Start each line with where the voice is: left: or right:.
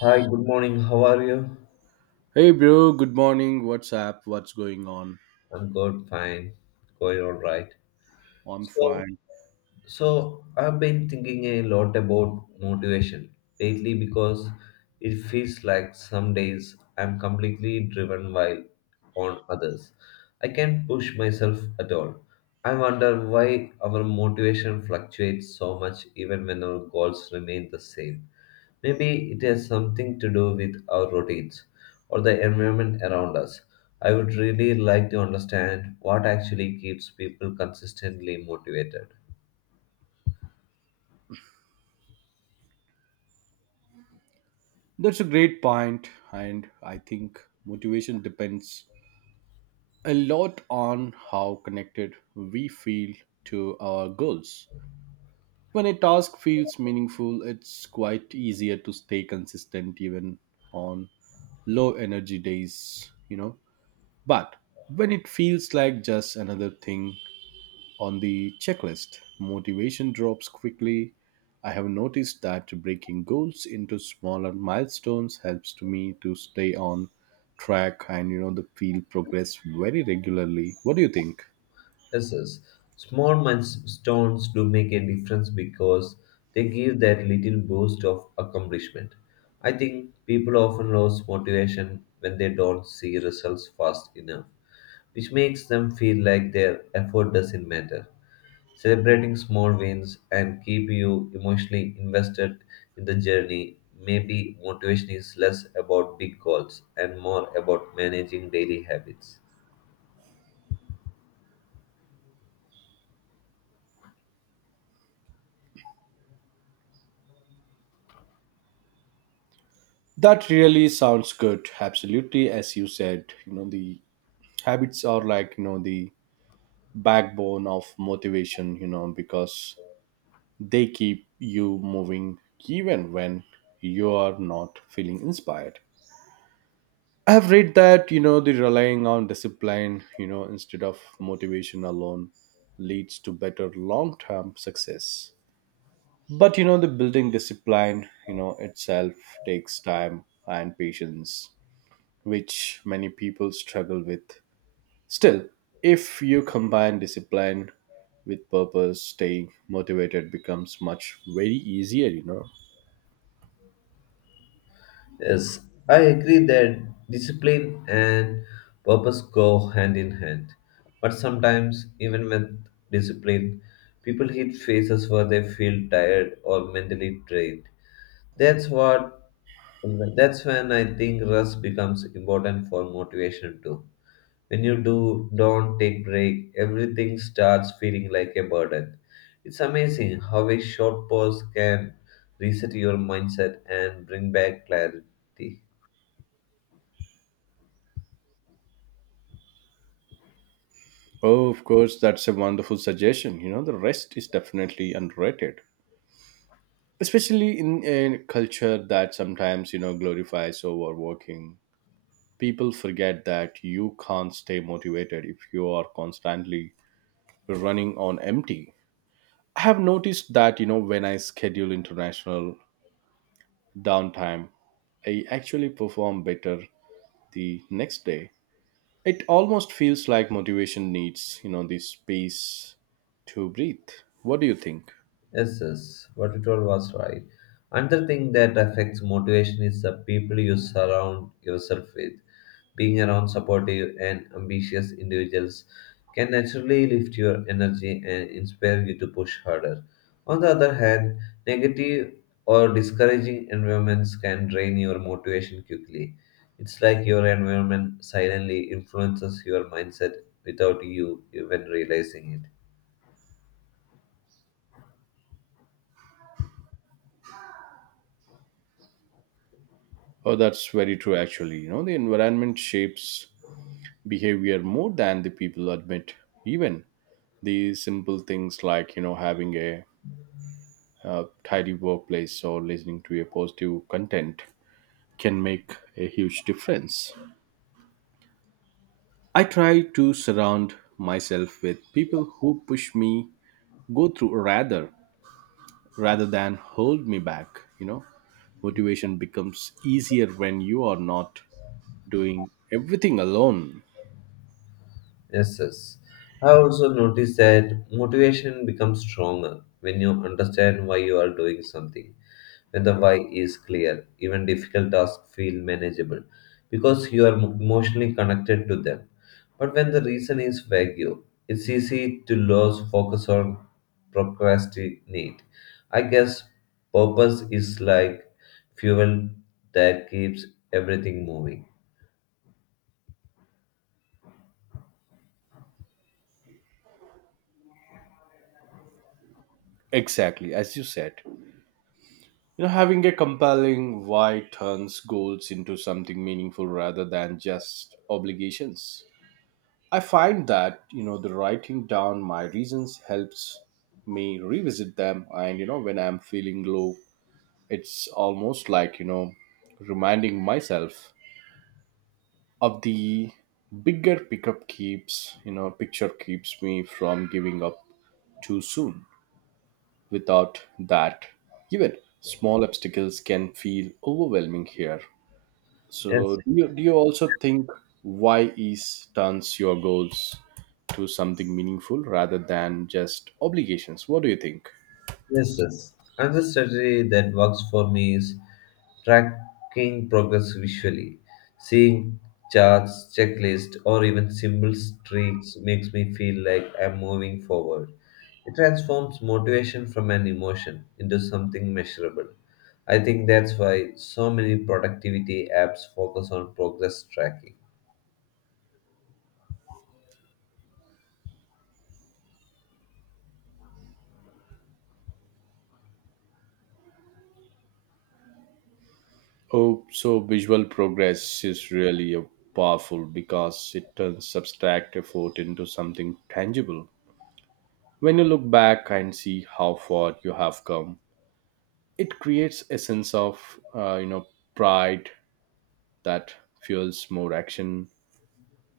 left: Hi, good morning. How are you?
right: Hey bro, good morning. What's up? What's going on?
left: I'm good, fine. Going all right.
right: I'm
left: So,
right: fine.
left: so I've been thinking a lot about motivation lately because it feels like some days I'm completely driven while on others. I can't push myself at all. I wonder why our motivation fluctuates so much even when our goals remain the same. Maybe it has something to do with our routines or the environment around us. I would really like to understand what actually keeps people consistently motivated.
right: That's a great point, and I think motivation depends a lot on how connected we feel to our goals. When a task feels meaningful, it's quite easier to stay consistent even on low energy days. But when it feels like just another thing on the checklist, motivation drops quickly. I have noticed that breaking goals into smaller milestones helps to me to stay on track and the feel progress very regularly. What do you think?
left: Yes. Small milestones do make a difference because they give that little boost of accomplishment. I think people often lose motivation when they don't see results fast enough, which makes them feel like their effort doesn't matter. Celebrating small wins and keep you emotionally invested in the journey. Maybe motivation is less about big goals and more about managing daily habits.
right: That really sounds good. Absolutely, as you said, the habits are like the backbone of motivation. Because they keep you moving even when you are not feeling inspired. I have read that the relying on discipline, instead of motivation alone, leads to better long-term success. But the building discipline, itself takes time and patience, which many people struggle with. Still, if you combine discipline with purpose, staying motivated becomes much very easier.
left: Yes, I agree that discipline and purpose go hand in hand. But sometimes, even with discipline, people hit phases where they feel tired or mentally drained. That's what that's when I think rest becomes important for motivation too. When you do don't take break, everything starts feeling like a burden. It's amazing how a short pause can reset your mindset and bring back clarity.
right: Oh, of course, that's a wonderful suggestion. The rest is definitely underrated, especially in a culture that sometimes glorifies overworking. People forget that you can't stay motivated if you are constantly running on empty. I have noticed that when I schedule international downtime, I actually perform better the next day. It almost feels like motivation needs this space to breathe. What do you think?
left: Yes, yes, what you told was right. Another thing that affects motivation is the people you surround yourself with. Being around supportive and ambitious individuals can naturally lift your energy and inspire you to push harder. On the other hand, negative or discouraging environments can drain your motivation quickly. It's like your environment silently influences your mindset without you even realizing it.
right: Oh, that's very true. Actually, the environment shapes behavior more than the people admit. Even these simple things like having a tidy workplace or listening to a positive content can make a huge difference. I try to surround myself with people who push me go through rather than hold me back. Motivation becomes easier when you are not doing everything alone.
left: Yes, yes. I also noticed that motivation becomes stronger when you understand why you are doing something, when the why is clear, even difficult tasks feel manageable because you are emotionally connected to them. But when the reason is vague, it's easy to lose focus or procrastinate. I guess purpose is like fuel that keeps everything moving.
right: Exactly, as you said, having a compelling why turns goals into something meaningful rather than just obligations. I find that the writing down my reasons helps me revisit them, and when I'm feeling low, it's almost like reminding myself of the bigger pickup keeps picture keeps me from giving up too soon. Without that, even small obstacles can feel overwhelming here. So
left: Yes.
right: do you also think why is turns your goals to something meaningful rather than just obligations? What do you think?
left: Yes, yes. Another strategy that works for me is tracking progress visually. Seeing charts, checklists, or even simple streaks makes me feel like I'm moving forward. It transforms motivation from an emotion into something measurable. I think that's why so many productivity apps focus on progress tracking.
right: Oh, so visual progress is really a powerful because it turns abstract effort into something tangible. When you look back and see how far you have come, it creates a sense of uh, you know pride that fuels more action.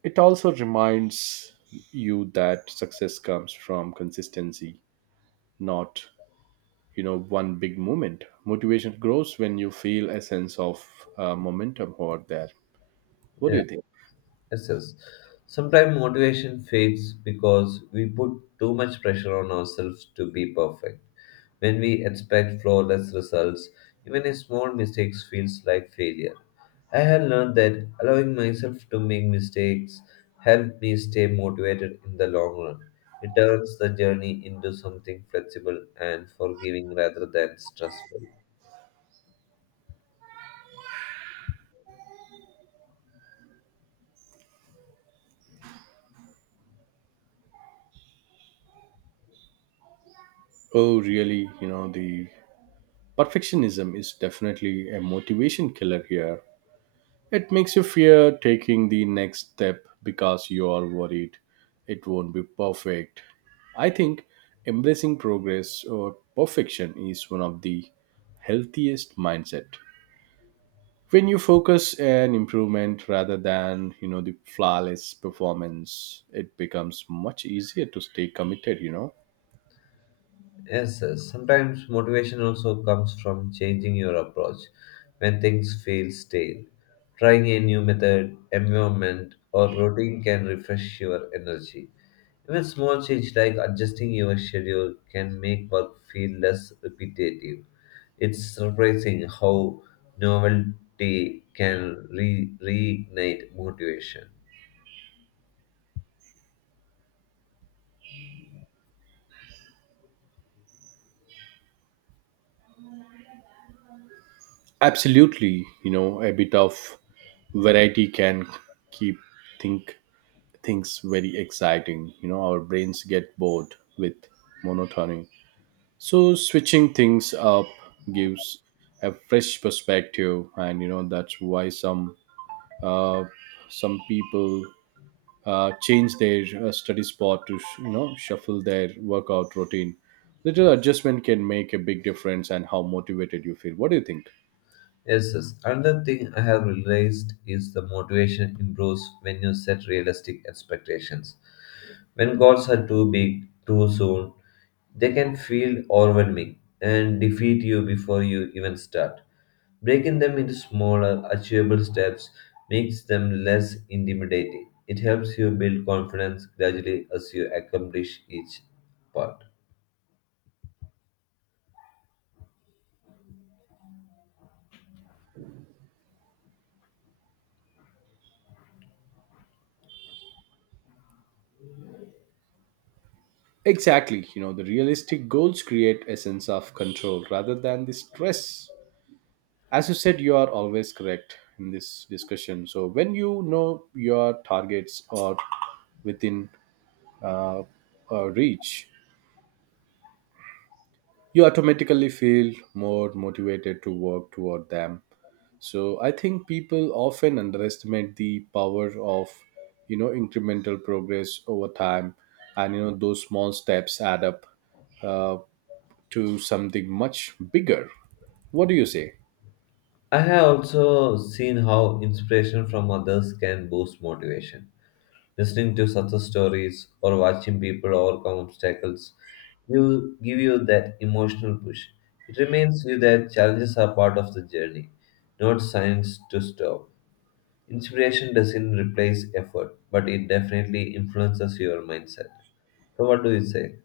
right: It also reminds you that success comes from consistency, not one big moment. Motivation grows when you feel a sense of momentum over there. What do
left: Yeah.
right: you think?
left: Yes, yes. Sometimes motivation fades because we put too much pressure on ourselves to be perfect. When we expect flawless results, even a small mistake feels like failure. I have learned that allowing myself to make mistakes helped me stay motivated in the long run. It turns the journey into something flexible and forgiving rather than stressful.
right: Oh, really? The perfectionism is definitely a motivation killer here. It makes you fear taking the next step because you are worried it won't be perfect. I think embracing progress or perfection is one of the healthiest mindset. When you focus on improvement rather than, the flawless performance, it becomes much easier to stay committed.
left: Yes, yes. Sometimes motivation also comes from changing your approach when things feel stale. Trying a new method, environment, or routine can refresh your energy. Even small change like adjusting your schedule can make work feel less repetitive. It's surprising how novelty can reignite motivation.
right: Absolutely, a bit of variety can keep think things very exciting. Our brains get bored with monotony. So switching things up gives a fresh perspective, and that's why uh, some people change their study spot to shuffle their workout routine. Little adjustment can make a big difference, and how motivated you feel. What do you think?
left: Yes, yes. Another thing I have realized is the motivation improves when you set realistic expectations. When goals are too big, too soon, they can feel overwhelming and defeat you before you even start. Breaking them into smaller, achievable steps makes them less intimidating. It helps you build confidence gradually as you accomplish each part.
right: Exactly. The realistic goals create a sense of control rather than the stress. As you said, you are always correct in this discussion. So when you know your targets are within uh, reach, you automatically feel more motivated to work toward them. So I think people often underestimate the power of incremental progress over time, and those small steps add up uh, to something much bigger. What do you say?
left: I have also seen how inspiration from others can boost motivation. Listening to success stories or watching people overcome obstacles will give you that emotional push. It reminds you that challenges are part of the journey, not signs to stop. Inspiration doesn't replace effort, but it definitely influences your mindset. So, what do you say?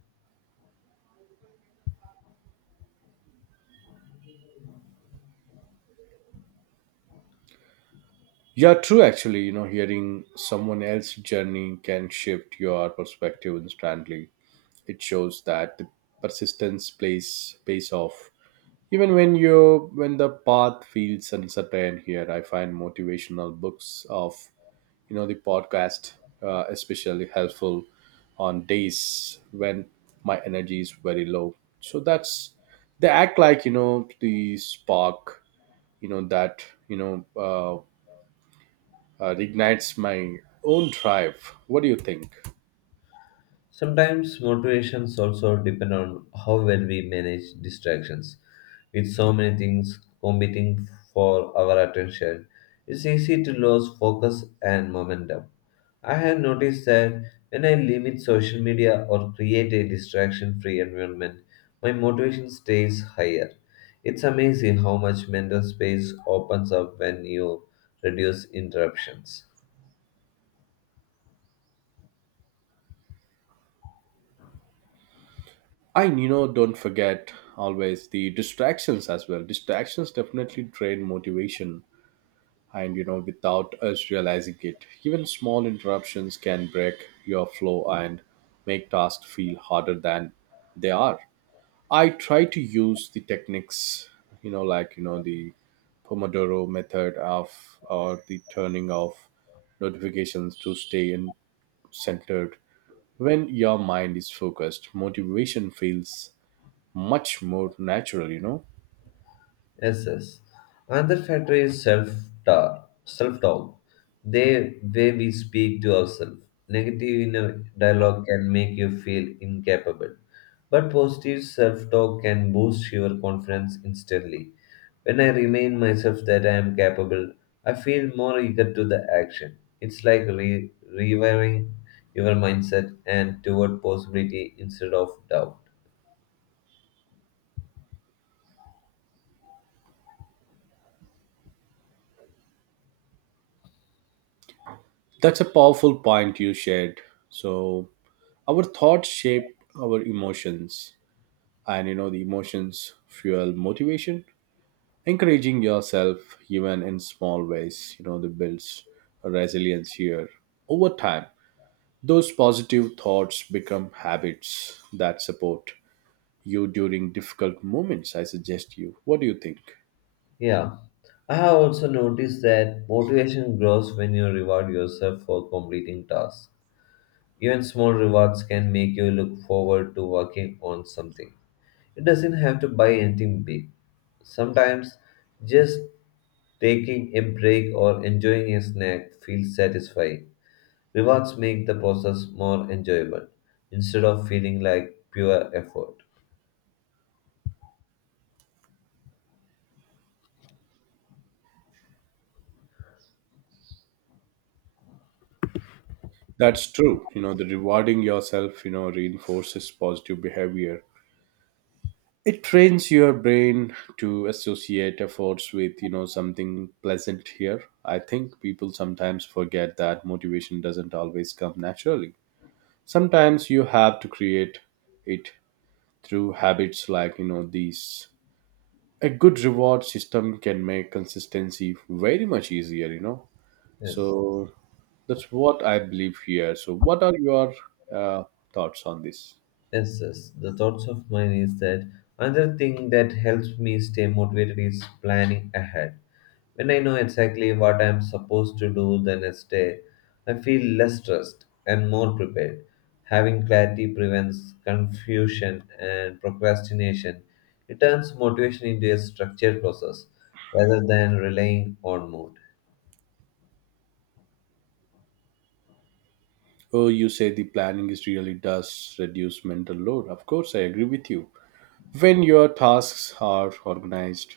right: Yeah, true. Actually, hearing someone else's journey can shift your perspective instantly. It shows that the persistence plays pays off, even when you when the path feels uncertain. Here, I find motivational books of the podcast especially helpful on days when my energy is very low. So that's they act like the spark that you know uh, ignites my own drive. What do you think?
left: Sometimes motivations also depend on how well we manage distractions. With so many things competing for our attention, it's easy to lose focus and momentum. I have noticed that when I limit social media or create a distraction free environment, my motivation stays higher. It's amazing how much mental space opens up when you reduce interruptions.
right: Don't forget always the distractions as well. Distractions definitely drain motivation, and without us realizing it, even small interruptions can break your flow and make tasks feel harder than they are. I try to use the techniques, like the Pomodoro method of or the turning off notifications to stay in centered. When your mind is focused, motivation feels much more natural.
left: Yes, yes. Another factor is self talk. Self talk, the way we speak to ourselves. Negative inner dialogue can make you feel incapable, but positive self talk can boost your confidence instantly. When I remind myself that I am capable, I feel more eager to the action. It's like rewiring your mindset and toward possibility instead of doubt.
right: That's a powerful point you shared. So our thoughts shape our emotions, and the emotions fuel motivation. Encouraging yourself even in small ways, the builds resilience here over time. Those positive thoughts become habits that support you during difficult moments, I suggest you. What do you think?
left: Yeah, I have also noticed that motivation grows when you reward yourself for completing tasks. Even small rewards can make you look forward to working on something. It doesn't have to buy anything big. Sometimes just taking a break or enjoying a snack feels satisfying. Rewards make the process more enjoyable instead of feeling like pure effort.
right: That's true. The rewarding yourself, reinforces positive behavior. It trains your brain to associate efforts with, something pleasant here. I think people sometimes forget that motivation doesn't always come naturally. Sometimes you have to create it through habits like, these. A good reward system can make consistency very much easier.
left: Yes.
right: So that's what I believe here. So, what are your uh, thoughts on this?
left: Yes, yes. The thoughts of mine is that another thing that helps me stay motivated is planning ahead. When I know exactly what I am supposed to do the next day, I feel less stressed and more prepared. Having clarity prevents confusion and procrastination. It turns motivation into a structured process rather than relying on mood.
right: Oh, you say the planning is really does reduce mental load. Of course, I agree with you. When your tasks are organized,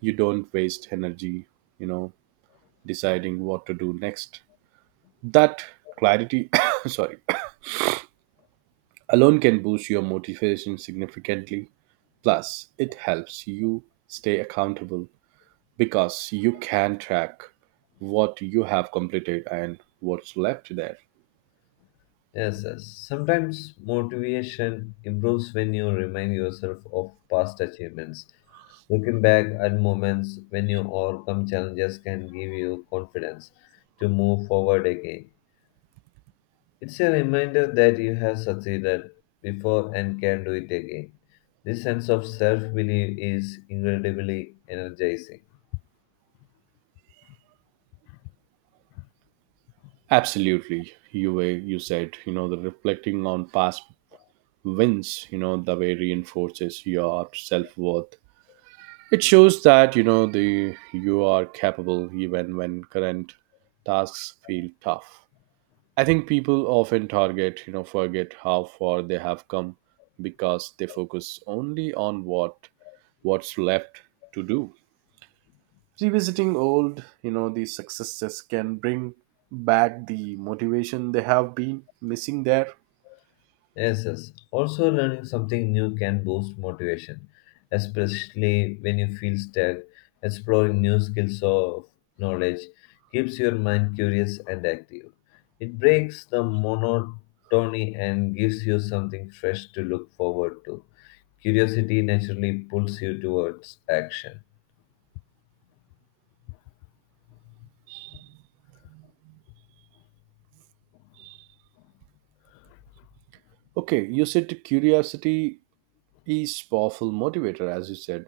right: you don't waste energy, you know, deciding what to do next. That clarity, sorry, alone can boost your motivation significantly. Plus, it helps you stay accountable because you can track what you have completed and what's left there.
left: Yes, yes. Sometimes motivation improves when you remind yourself of past achievements. Looking back at moments when you overcome challenges can give you confidence to move forward again. It's a reminder that you have succeeded before and can do it again. This sense of self belief is incredibly energizing.
right: Absolutely, you said the reflecting on past wins the way reinforces your self-worth. It shows that the you are capable even when current tasks feel tough. I think people often target you know forget how far they have come, because they focus only on what's left to do. Revisiting old these successes can bring back the motivation they have been missing there.
left: Yes, yes. Also, learning something new can boost motivation, especially when you feel stuck. Exploring new skills or knowledge keeps your mind curious and active. It breaks the monotony and gives you something fresh to look forward to. Curiosity naturally pulls you towards action.
right: Okay, you said curiosity is powerful motivator. As you said,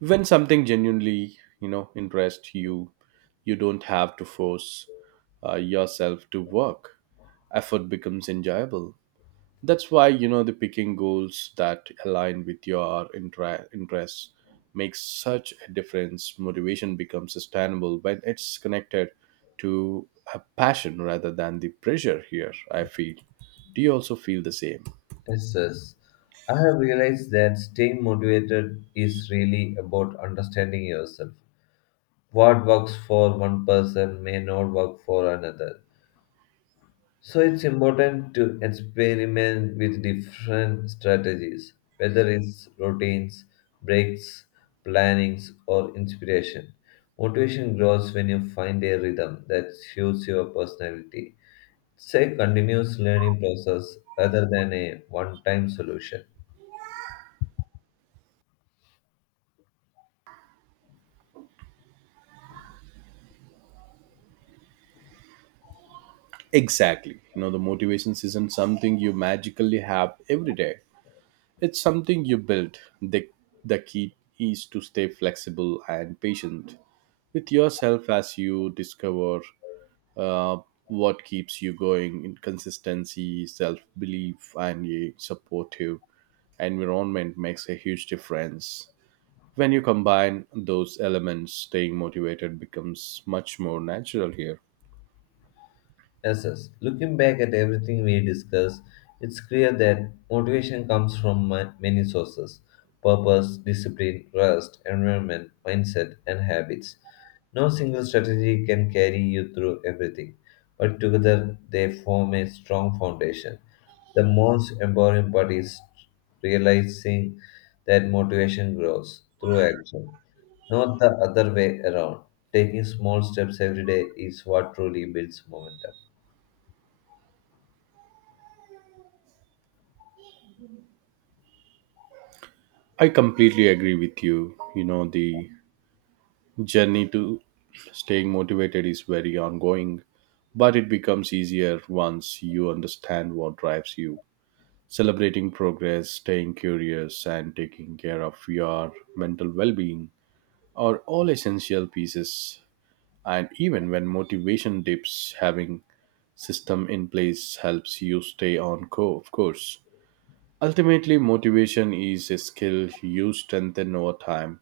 right: when something genuinely interests you don't have to force yourself to work. Effort becomes enjoyable. That's why the picking goals that align with your interests makes such a difference. Motivation becomes sustainable when it's connected to a passion rather than the pressure here, I feel. Do you also feel the same?
left: Yes, yes. I have realized that staying motivated is really about understanding yourself. What works for one person may not work for another. So it's important to experiment with different strategies, whether it's routines, breaks, plannings, or inspiration. Motivation grows when you find a rhythm that suits your personality. It's a continuous learning process rather than a one time solution.
right: Exactly. The motivations isn't something you magically have every day. It's something you build. The key is to stay flexible and patient with yourself as you discover uh, what keeps you going. In consistency, self belief, and a supportive environment makes a huge difference. When you combine those elements, staying motivated becomes much more natural here.
left: Lessons. Looking back at everything we discussed, it's clear that motivation comes from many sources purpose, discipline, rest, environment, mindset, and habits. No single strategy can carry you through everything, but together they form a strong foundation. The most empowering part is realizing that motivation grows through action, not the other way around. Taking small steps every day is what truly builds momentum.
right: I completely agree with you. The journey to staying motivated is very ongoing, but it becomes easier once you understand what drives you. Celebrating progress, staying curious, and taking care of your mental well being are all essential pieces. And even when motivation dips, having system in place helps you stay on of course. Ultimately, motivation is a skill you strengthen over time,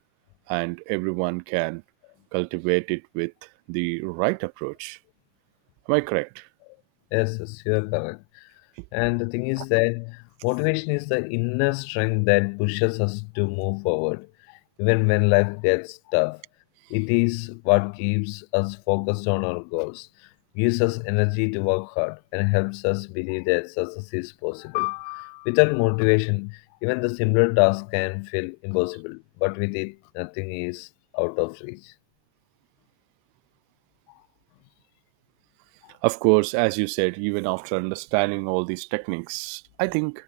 right: and everyone can cultivate it with the right approach. Am I correct?
left: Yes, yes, you are correct. And the thing is that motivation is the inner strength that pushes us to move forward, even when life gets tough. It is what keeps us focused on our goals, gives us energy to work hard, and helps us believe that success is possible. Without motivation, even the simpler task can feel impossible, but with it, nothing is out of reach.
right: Of course, as you said, even after understanding all these techniques, I think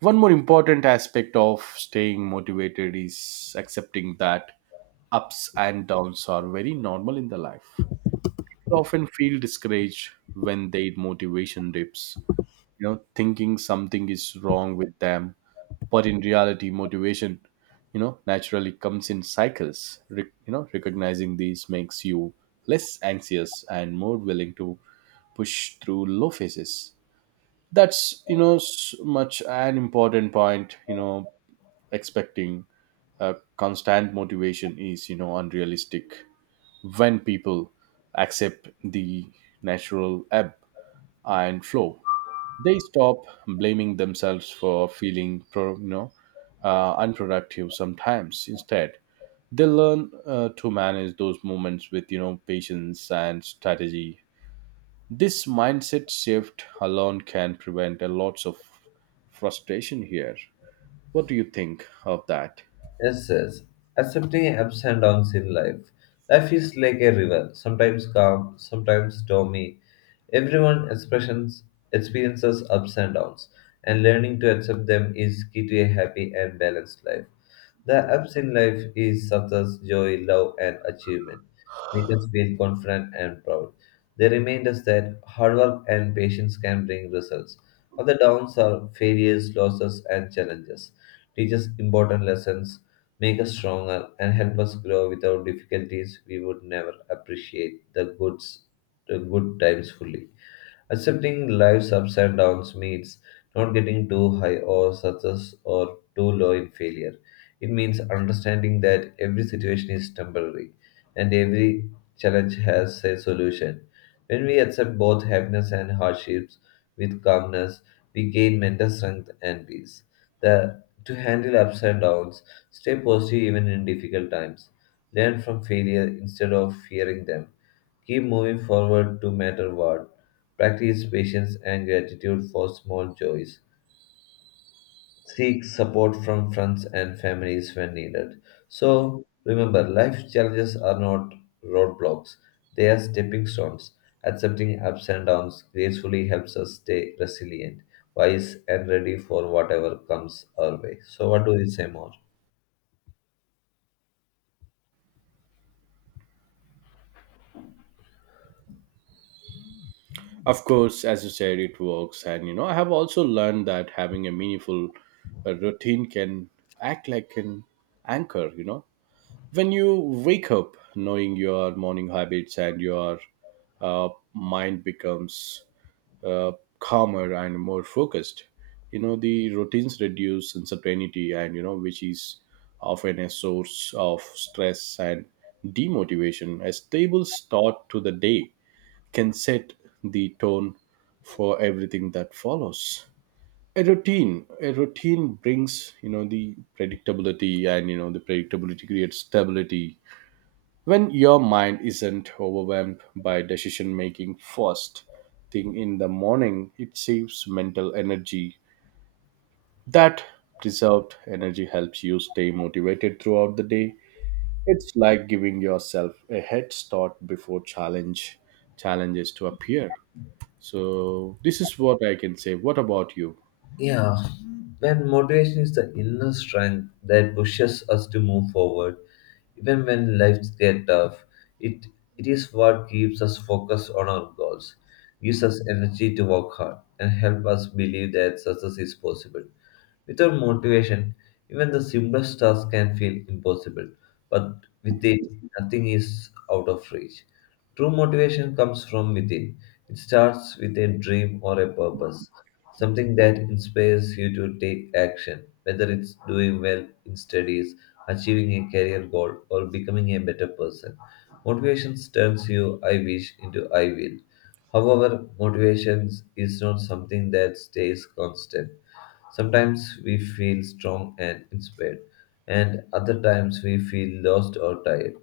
right: one more important aspect of staying motivated is accepting that ups and downs are very normal in the life. You often feel discouraged when their motivation dips, thinking something is wrong with them. But in reality, motivation naturally comes in cycles. Recognizing these makes you less anxious and more willing to push through low phases. That's much an important point. Expecting constant motivation is unrealistic. When people accept the natural ebb and flow, they stop blaming themselves for feeling pro, you know unproductive sometimes. Instead, they learn to manage those moments with patience and strategy. This mindset shift alone can prevent a lots of frustration here. What do you think of that?
left: Yes, yes. Accepting ups and downs in life. Life is like a river, sometimes calm, sometimes stormy. Everyone expressions experiences ups and downs, and learning to accept them is key to a happy and balanced life. The ups in life is success, joy, love, and achievement. Make us feel confident and proud. They remind us that hard work and patience can bring results. But the downs are failures, losses, and challenges. Teach us important lessons, make us stronger, and help us grow without difficulties. We would never appreciate the the good times fully. Accepting life's ups and downs means not getting too high or success or too low in failure. It means understanding that every situation is temporary and every challenge has a solution. When we accept both happiness and hardships with calmness, we gain mental strength and peace. The, to handle ups and downs, stay positive even in difficult times. Learn from failure instead of fearing them. Keep moving forward no matter what. Practice patience and gratitude for small joys. Seek support from friends and families when needed. So, remember, life challenges are not roadblocks, they are stepping stones. Accepting ups and downs gracefully helps us stay resilient, wise, and ready for whatever comes our way. So, what do we say more?
right: Of course, as you said, it works. And I have also learned that having a meaningful routine can act like an anchor. When you wake up knowing your morning habits, and your mind becomes uh, calmer and more focused. The routines reduce uncertainty, and which is often a source of stress and demotivation. A stable start to the day can set the tone for everything that follows. A routine a routine brings the predictability, and the predictability creates stability. When your mind isn't overwhelmed by decision making first thing in the morning, it saves mental energy. That preserved energy helps you stay motivated throughout the day. It's like giving yourself a head start before challenges to appear. So this is what I can say. What about you?
left: Yeah, when motivation is the inner strength that pushes us to move forward, even when lives get tough, it, it is what keeps us focused on our goals, gives us energy to work hard, and help us believe that success is possible. Without motivation, even the simplest task can feel impossible, but with it, nothing is out of reach. True motivation comes from within. It starts with a dream or a purpose, something that inspires you to take action, whether it's doing well in studies, achieving a career goal, or becoming a better person. Motivation turns you I wish into I will. However, motivation is not something that stays constant. Sometimes we feel strong and inspired, and other times we feel lost or tired.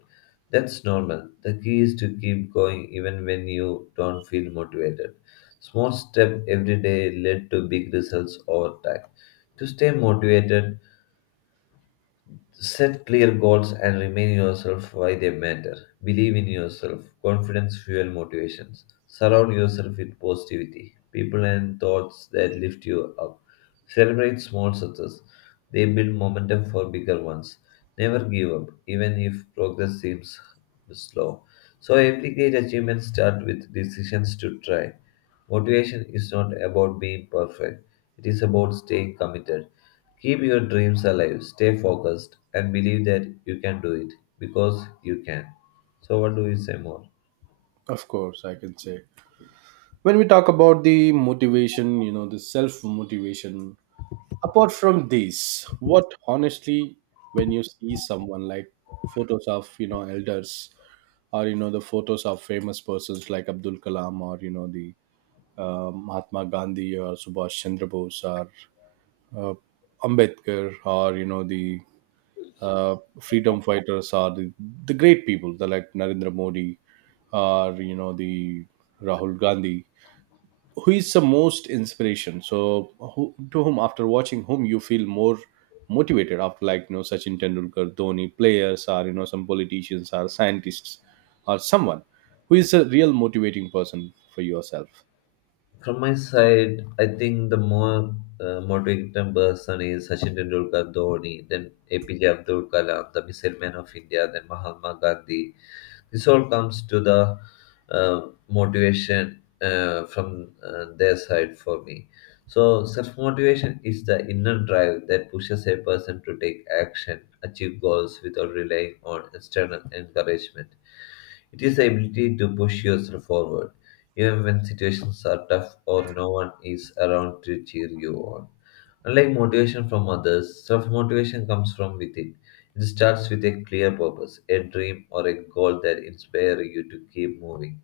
left: That's normal. The key is to keep going even when you don't feel motivated. Small step every day lead to big results over time. To stay motivated, set clear goals and remind yourself why they matter. Believe in yourself. Confidence fuel motivations. Surround yourself with positivity, people and thoughts that lift you up. Celebrate small success. They build momentum for bigger ones. Never give up, even if progress seems slow. So every great achievement starts with decisions to try. Motivation is not about being perfect. It is about staying committed. Keep your dreams alive, stay focused, and believe that you can do it because you can. So, what do you say more?
right: Of course, I can say when we talk about the motivation, the self motivation. Apart from these, what honestly, when you see someone like photos of elders, or the photos of famous persons like Abdul Kalam, or the Mahatma Gandhi, or Subhash Chandra Bose, or uh, Ambedkar, or the freedom fighters, or the great people the like Narendra Modi, or the Rahul Gandhi, who is the most inspiration? So who, to whom after watching whom you feel more motivated? After like Sachin Tendulkar, Dhoni, players, or some politicians, or scientists, or someone who is a real motivating person for yourself?
left: From my side, I think the more motivating person is Sachin Tendulkar Dhoni, then APJ Abdul Kalam, the Missile Man of India, then Mahatma Gandhi. This all comes to the uh, motivation from their side for me. So, self motivation is the inner drive that pushes a person to take action, achieve goals without relying on external encouragement. It is the ability to push yourself forward, even when situations are tough or no one is around to cheer you on. Unlike motivation from others, self motivation comes from within. It starts with a clear purpose, a dream, or a goal that inspires you to keep moving.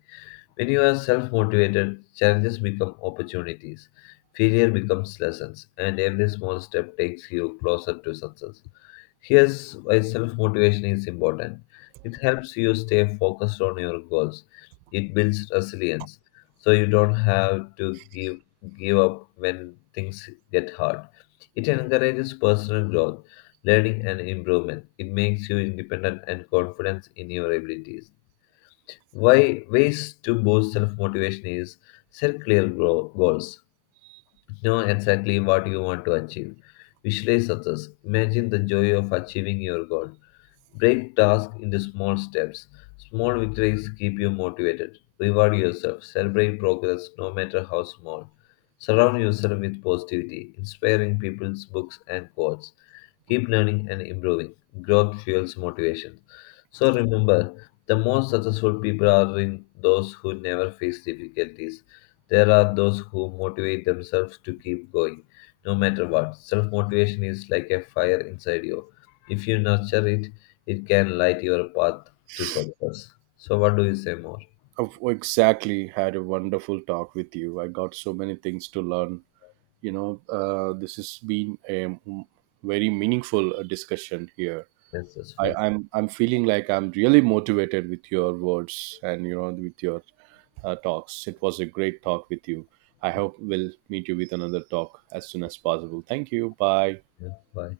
left: When you are self motivated, challenges become opportunities, failure becomes lessons, and every small step takes you closer to success. Here's why self motivation is important it helps you stay focused on your goals, it builds resilience so you don't have to give up when things get hard. It encourages personal growth, learning, and improvement. It makes you independent and confident in your abilities. Why ways to boost self motivation is set clear goals. Know exactly what you want to achieve. Visualize success. Imagine the joy of achieving your goal. Break tasks into small steps. Small victories keep you motivated. Reward yourself. Celebrate progress, no matter how small. Surround yourself with positivity, inspiring people's books and quotes. Keep learning and improving. Growth fuels motivation. So remember, the most successful people are in those who never face difficulties. There are those who motivate themselves to keep going, no matter what. Self motivation is like a fire inside you. If you nurture it, it can light your path to success. So, what do you say more?
right: I've exactly had a wonderful talk with you. I got so many things to learn, you know this has been a very meaningful discussion here.
left: Yes, that's
right: I,
left: for
right: I'm I'm feeling like I'm really motivated with your words, and with your talks. It was a great talk with you. I hope we'll meet you with another talk as soon as possible. Thank you. Bye.
left: you. Bye.